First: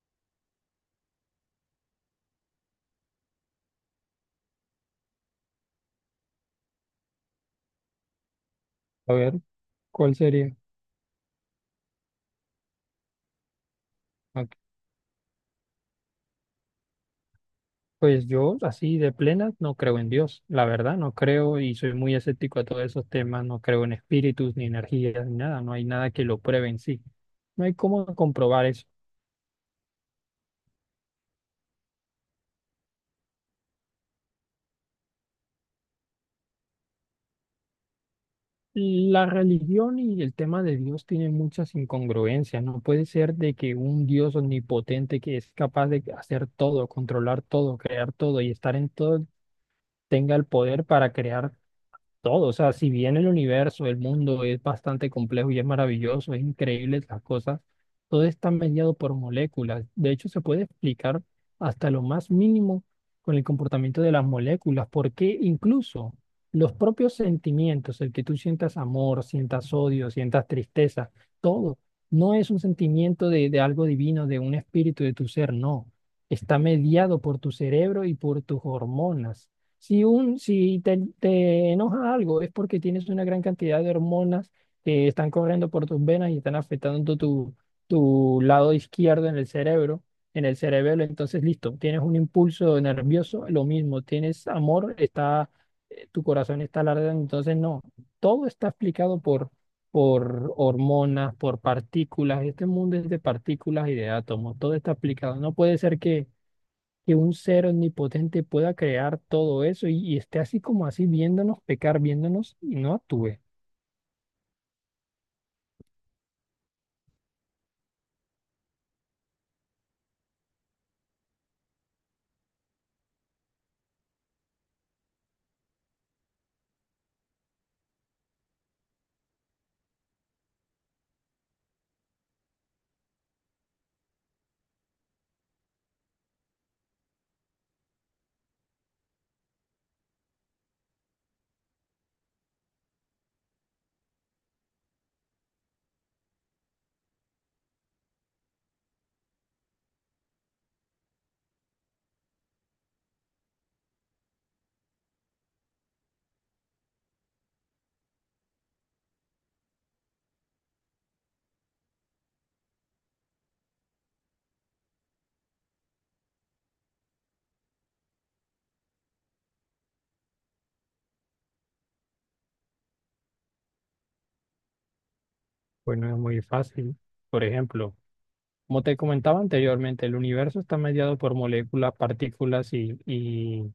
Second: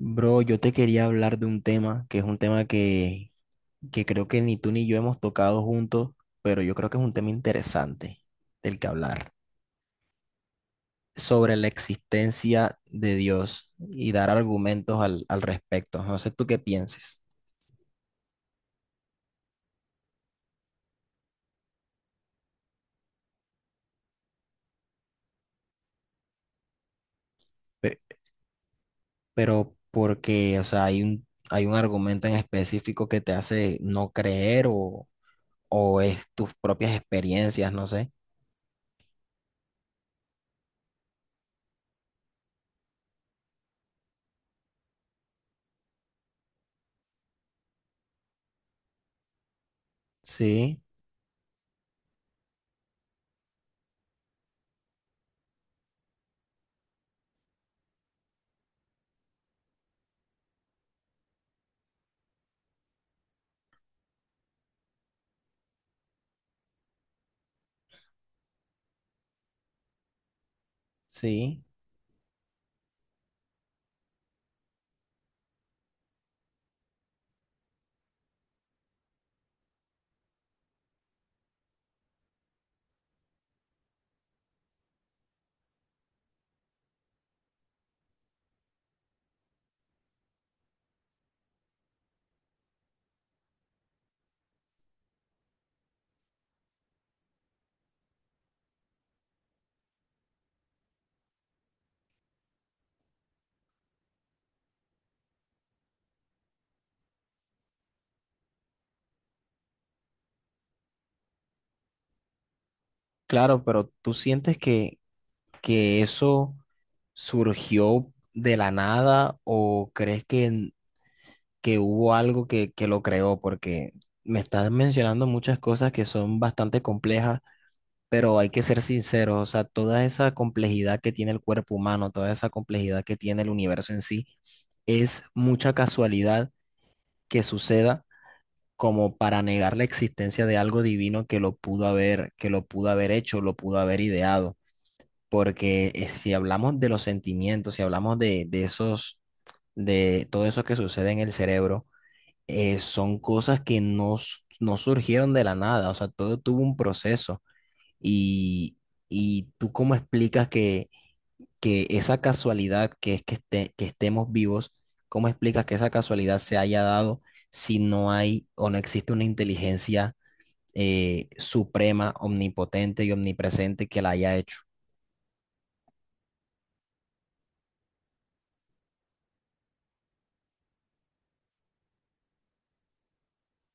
Bro, yo te quería hablar de un tema que es un tema que creo que ni tú ni yo hemos tocado juntos, pero yo creo que es un tema interesante del que A hablar, ver, ¿cuál sería? sobre la existencia de Dios y dar Ah, argumentos al respecto. No sé tú qué pienses. pues yo, así de plenas, no creo en Dios. La verdad, no creo y soy muy escéptico a todos esos temas. No creo en espíritus, ni energías, ni nada. No hay nada que lo pruebe en sí. No hay pe- cómo comprobar eso. pero porque, o sea, hay un argumento en específico que te hace no creer o es tus propias experiencias, no sé. La religión y el tema de Dios tienen muchas incongruencias. No puede ser de que un Dios omnipotente que es capaz de hacer todo, controlar todo, crear todo y estar en todo, tenga el Sí, poder para crear todo. O sea, si bien el universo, el mundo es bastante complejo y es maravilloso, es increíble las cosas, todo está mediado por moléculas. De hecho, se puede explicar hasta lo más mínimo con el comportamiento de las moléculas, porque incluso los propios sentimientos, el que tú sientas amor, sientas odio, sientas tristeza, sí, todo, no es un sentimiento de algo divino, de un espíritu de tu ser, no. Está mediado por tu cerebro y por tus hormonas. Si, un, si te, te enoja algo es porque tienes una gran cantidad de hormonas que están corriendo por tus venas y están afectando tu, tu lado izquierdo en el cerebro, en el cerebelo. Entonces, listo, tienes un impulso nervioso, lo mismo, tienes amor, está, tu corazón está alardeando. Entonces, no, todo está explicado por hormonas, por partículas. Este mundo es de partículas y de átomos, todo está explicado. No puede ser que un ser omnipotente pueda crear todo eso y esté así como así viéndonos pecar, viéndonos y no actúe. claro, pero tú sientes que eso surgió de la nada o crees que hubo algo que lo creó. Porque me estás mencionando muchas cosas que son bastante complejas, pero hay que ser sinceros, o sea, toda esa complejidad que tiene el cuerpo humano, toda esa complejidad que tiene el universo en sí, es mucha casualidad que suceda como para negar la existencia de algo divino que lo pudo haber, que lo pudo haber hecho, lo pudo haber ideado. Porque si hablamos de los sentimientos, si hablamos de esos, de todo eso que sucede en el cerebro, son cosas que no, no surgieron de la nada, o sea, todo tuvo un proceso. Y, y tú cómo explicas que esa casualidad que es que, que estemos vivos, cómo explicas que esa casualidad se haya dado si no hay o no existe una inteligencia suprema, omnipotente y omnipresente que la haya hecho. Pues no es muy fácil. Por ejemplo, como te comentaba anteriormente, el universo está mediado por moléculas, partículas y, y,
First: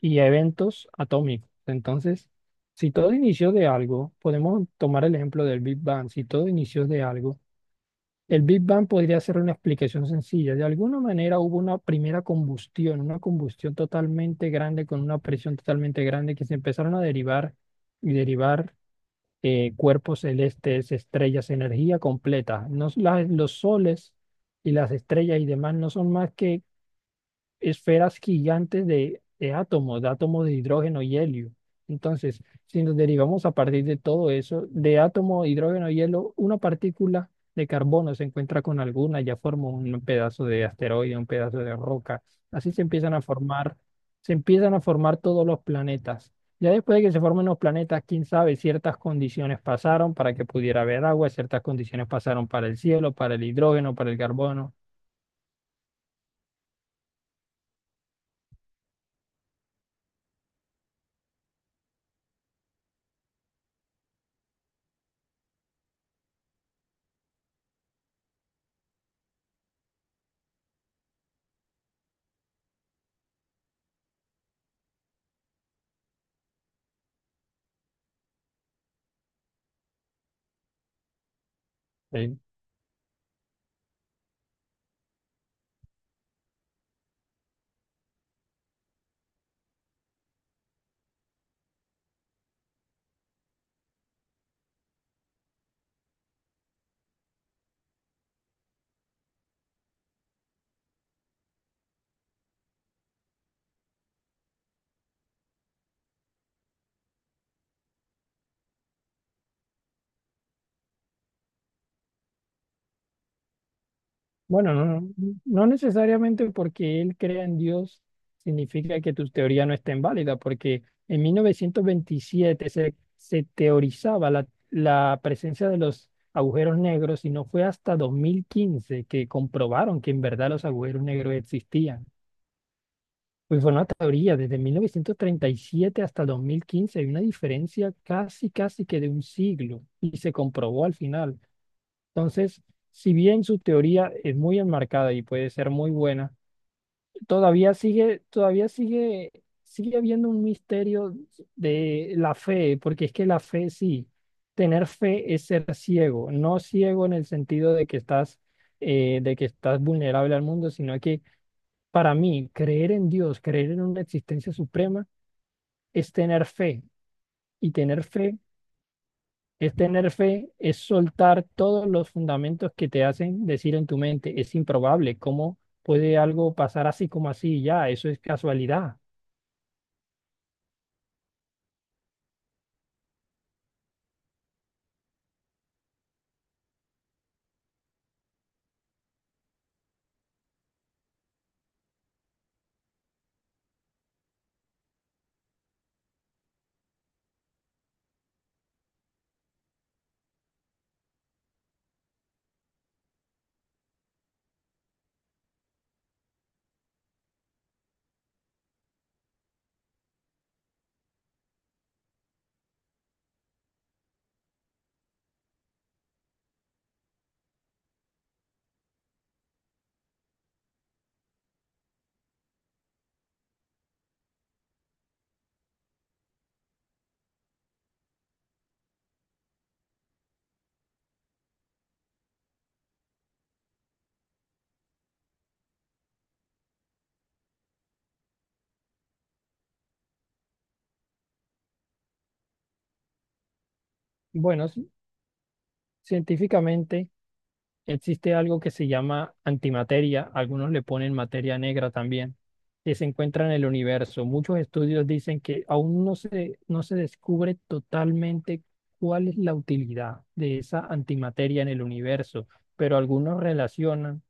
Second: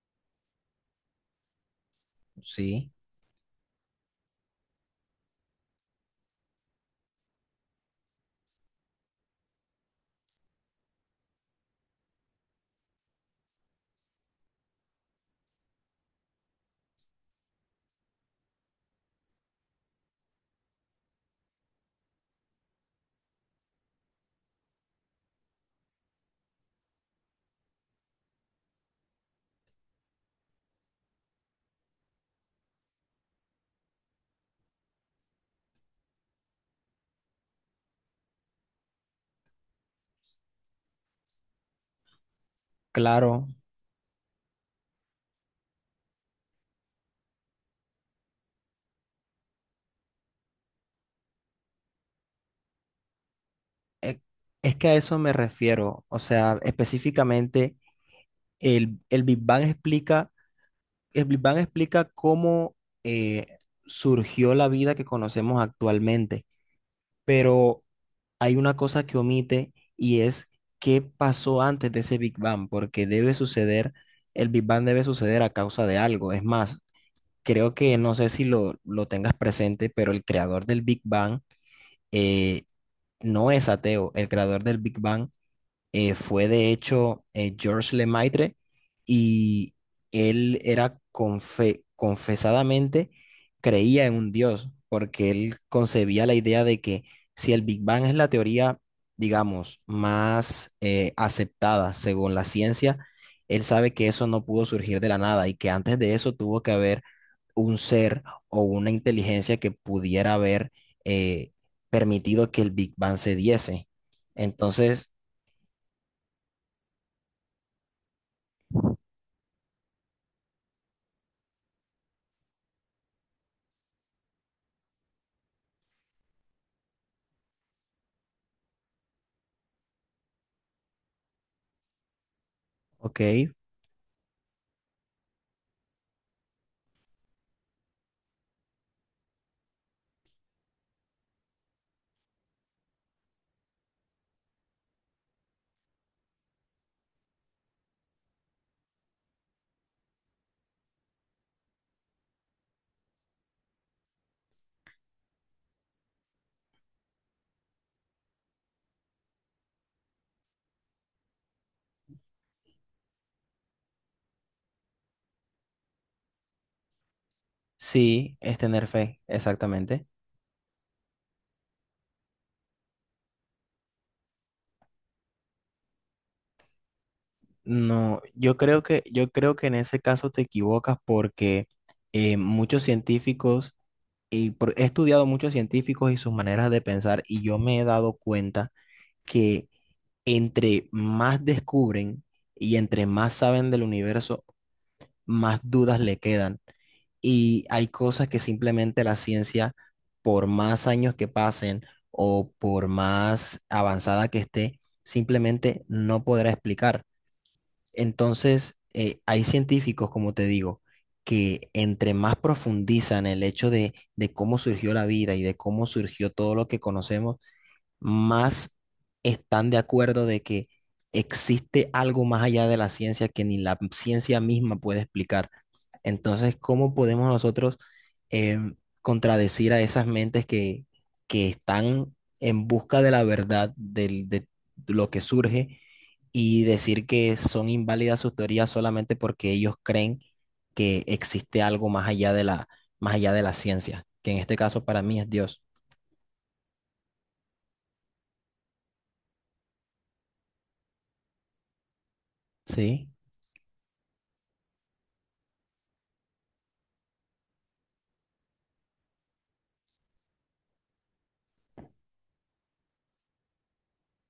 y eventos atómicos. Entonces, Sí, si todo inició de algo, podemos tomar el ejemplo del Big Bang, si todo inició de algo, el Big Bang podría ser una explicación sencilla. De alguna manera hubo una primera combustión, una combustión totalmente grande con una presión totalmente grande que se empezaron a derivar y derivar cuerpos celestes, estrellas, energía completa. No, los soles y las estrellas y demás no son más que esferas gigantes de átomos, de átomos de hidrógeno y helio. Entonces, si nos derivamos a partir de todo eso, de átomo, hidrógeno y helio, una partícula de carbono se encuentra con alguna, ya forma un pedazo de asteroide, un pedazo de roca. Así se empiezan a claro. formar, se empiezan a formar todos los planetas. Ya después de que se formen los planetas, quién sabe, ciertas condiciones pasaron para que pudiera haber agua, ciertas condiciones pasaron para el cielo, para el hidrógeno, para el e- carbono. Es que a eso me refiero, o sea, específicamente el Big Bang explica, el Big Bang explica cómo eh, surgió la vida que conocemos actualmente, pero hay una cosa que omite y es qué pasó antes de ese Big Bang, porque debe suceder, el Big Bang debe suceder a causa de algo. Es más, creo que no sé si lo tengas presente, pero el creador del Big Bang Eh, eh, no es ateo, el creador del Big Bang fue de hecho Georges Lemaitre, y él era confesadamente creía en un Dios, porque él concebía la idea de que si el Big Bang es la teoría, digamos, más aceptada según la ciencia, él sabe que eso no pudo surgir de la nada y que antes de eso tuvo que haber un ser o una inteligencia que pudiera haber eh, permitido que el Big Bang se diese. Bueno, no, no Entonces, no necesariamente porque él crea en Dios significa que tu teoría no esté válida porque en 1927 se teorizaba la presencia de los agujeros negros y no fue hasta 2015 que comprobaron que en verdad los agujeros negros existían. ok. Pues fue una teoría desde 1937 hasta 2015 hay una diferencia casi, casi que de un siglo y se comprobó al final. Entonces, si bien su teoría es muy enmarcada y puede ser muy buena, todavía sigue, todavía sigue, sigue habiendo un misterio de la fe, porque es que la fe sí, tener fe es ser ciego, no ciego en el sentido de que estás, de que estás vulnerable al mundo, sino que para mí creer en Dios, creer en una existencia suprema, es tener fe. Y tener Sí, fe es tener fe, Es exactamente. tener fe, es soltar todos los fundamentos que te hacen decir en tu mente, es improbable, ¿cómo puede algo pasar así como así? Ya, eso es No, casualidad. Yo creo que en ese caso te equivocas, porque muchos científicos, y he estudiado muchos científicos y sus maneras de pensar, y yo me he dado cuenta que entre más descubren y entre más saben del universo, más dudas le quedan. Y hay cosas que simplemente la ciencia, por más años que pasen o por más avanzada que esté, simplemente no podrá explicar. Entonces, hay científicos, como te digo, que entre más profundizan el hecho de cómo surgió la vida y de cómo surgió todo lo que conocemos, más están de acuerdo de que existe algo más allá de la ciencia que ni la ciencia misma puede explicar. Entonces, ¿cómo podemos nosotros em, contradecir a esas mentes que están en busca de la verdad de lo que surge y decir que son inválidas sus teorías solamente porque ellos creen que existe algo más allá de la, más allá de la ciencia, que en este Bueno, caso para mí es Dios? científicamente existe algo que se llama antimateria, algunos le ponen materia negra también, que se ¿Sí? encuentra en el universo. Muchos estudios dicen que aún no se descubre totalmente cuál es la utilidad de esa antimateria en el universo, pero algunos relacionan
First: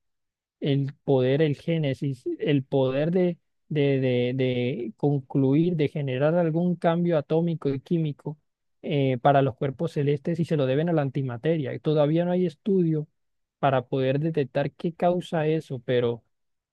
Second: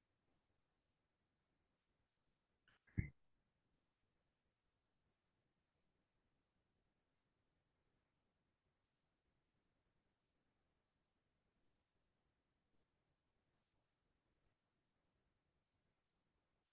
el poder, el génesis, el poder de concluir, de generar algún cambio atómico y químico para los cuerpos celestes y se lo deben a la antimateria. Y todavía no hay estudio para poder detectar qué causa eso, pero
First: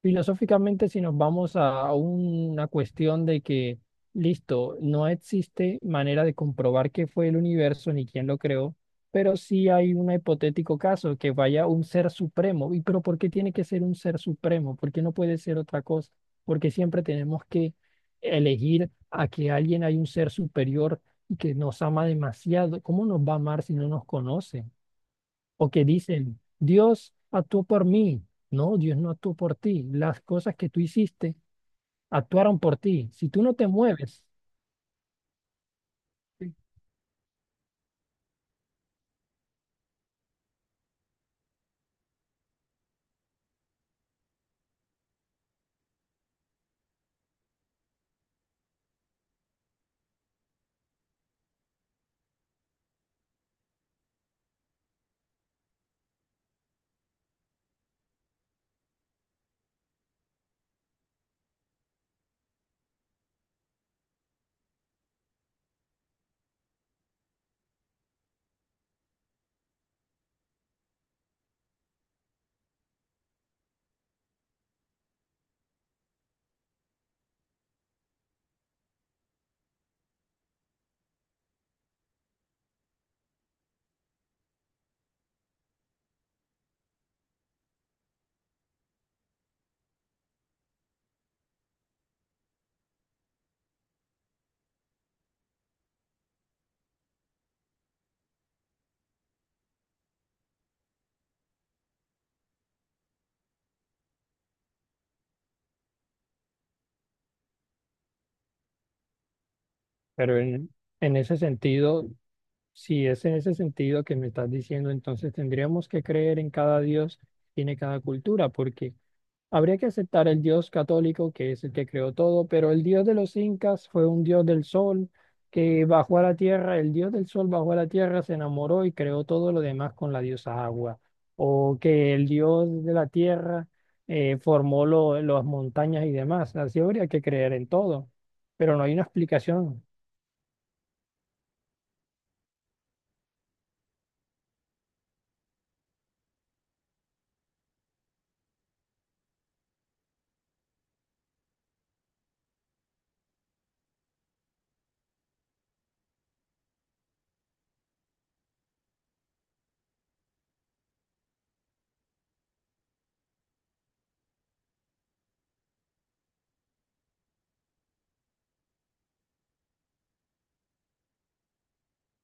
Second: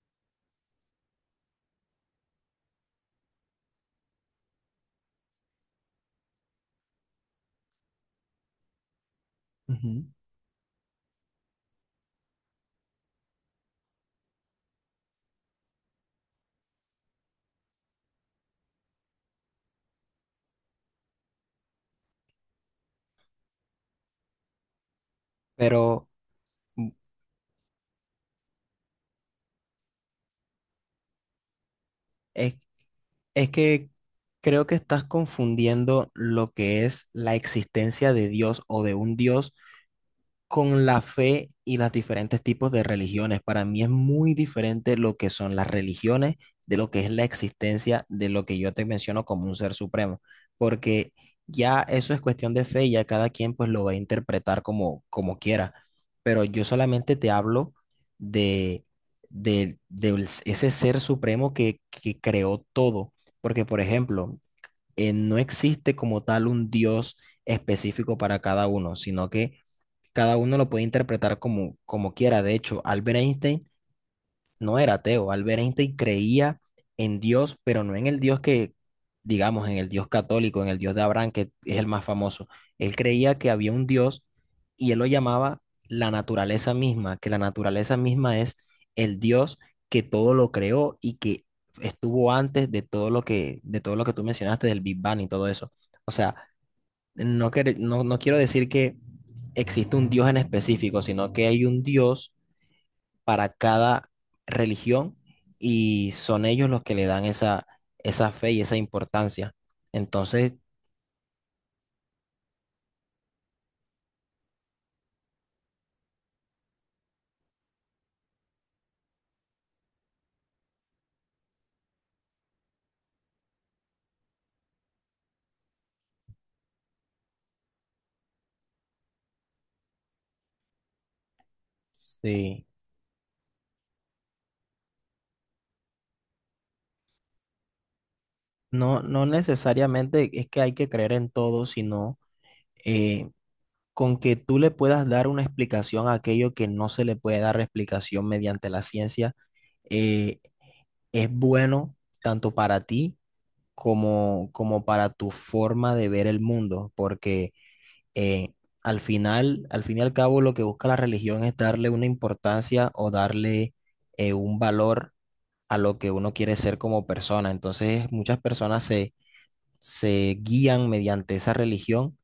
filosóficamente si nos vamos a una cuestión de que, listo, no existe manera de comprobar qué fue el universo ni quién lo creó pero sí hay Ujú. un hipotético caso que vaya un ser supremo. ¿Y pero por qué tiene que ser un ser supremo? ¿Por qué no puede ser otra cosa? Porque siempre tenemos que elegir a que alguien hay un ser superior y que nos ama demasiado. ¿Cómo nos va a amar si no nos conoce? O que Pero dicen, mm. Dios actuó por mí. No, Dios no actuó por ti. Las cosas que tú hiciste Es, actuaron por ti. Si tú es no te que mueves, creo que estás confundiendo lo sí. que es la existencia de Dios o de un Dios con la fe y los diferentes tipos de religiones. Para mí es muy diferente lo que son las religiones de lo que es la existencia de lo que yo te menciono como un ser supremo, porque ya eso es cuestión de fe y ya cada quien pues lo va a interpretar como, como quiera. Pero yo solamente te hablo de, de ese ser supremo que creó todo, porque por ejemplo, no existe como tal un Dios específico para cada uno, sino que cada uno lo puede interpretar como, como quiera. De hecho, Albert Einstein no era ateo. Albert Einstein creía en Dios, pero no en el Dios que, digamos, en el Dios católico, en el Dios de Abraham, que es el más famoso. Él creía que había un Dios y él lo llamaba la naturaleza misma, que la naturaleza misma es el Dios que todo lo creó y que estuvo antes de todo lo que, de todo lo que tú mencionaste, del Big Bang y todo eso. O sea, no, no, no quiero decir que existe un Dios en específico, sino que hay un Dios para cada religión y son ellos los que le dan esa, esa fe y esa importancia. pero Entonces, en, en ese sentido, si es en ese sentido que me estás diciendo, entonces tendríamos que creer en cada Dios, que tiene cada cultura, porque habría que aceptar el Dios católico, que es el que creó todo, pero el Dios de los incas fue un Dios del sol que bajó a la tierra, el Dios del sol bajó a la tierra, se enamoró y creó todo lo demás con la diosa agua, o que el sí, Dios de la tierra formó las montañas y demás. Así habría que creer en todo, pero no hay no, una no explicación. necesariamente es que hay que creer en todo, sino eh, con que tú le puedas dar una explicación a aquello que no se le puede dar explicación mediante la ciencia, eh, es bueno tanto para ti como, como para tu forma de ver el mundo, porque eh, al final, al fin y al cabo, lo que busca la religión es darle una importancia o darle un valor a lo que uno quiere ser como persona. Entonces, muchas personas se, se guían mediante esa religión,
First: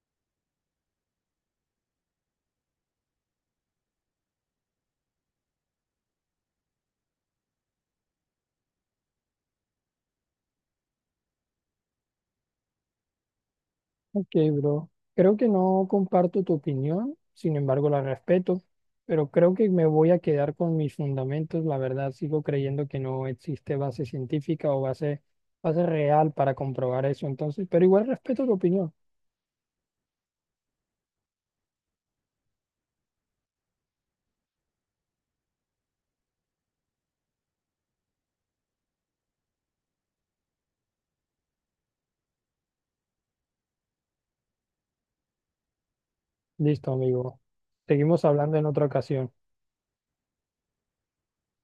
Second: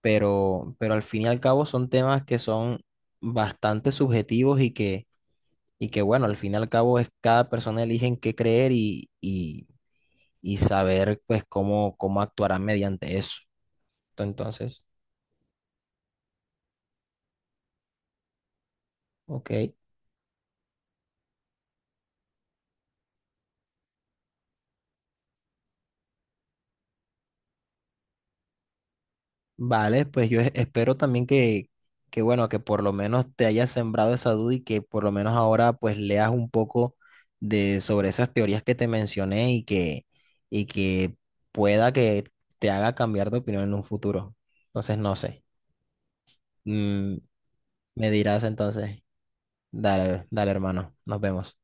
pero al fin y al cabo son temas que son bastante subjetivos y que bueno, al fin y al cabo es cada persona elige en qué creer y saber pues cómo, cómo actuarán mediante eso. Ok, Entonces, bro. Creo que no comparto tu opinión, sin embargo la respeto, pero ok, creo que me voy a quedar con mis fundamentos. La verdad, sigo creyendo que no existe base científica o base, base real para comprobar eso. Entonces, pero igual respeto tu opinión. vale, pues yo espero también que bueno, que por lo menos te hayas sembrado esa duda y que por lo menos ahora pues leas un poco de sobre esas teorías que te mencioné y que pueda que te haga cambiar de opinión en un futuro. Entonces, no sé. Listo, Mm, amigo. me Seguimos dirás hablando en otra entonces, ocasión. dale, dale hermano, nos vemos.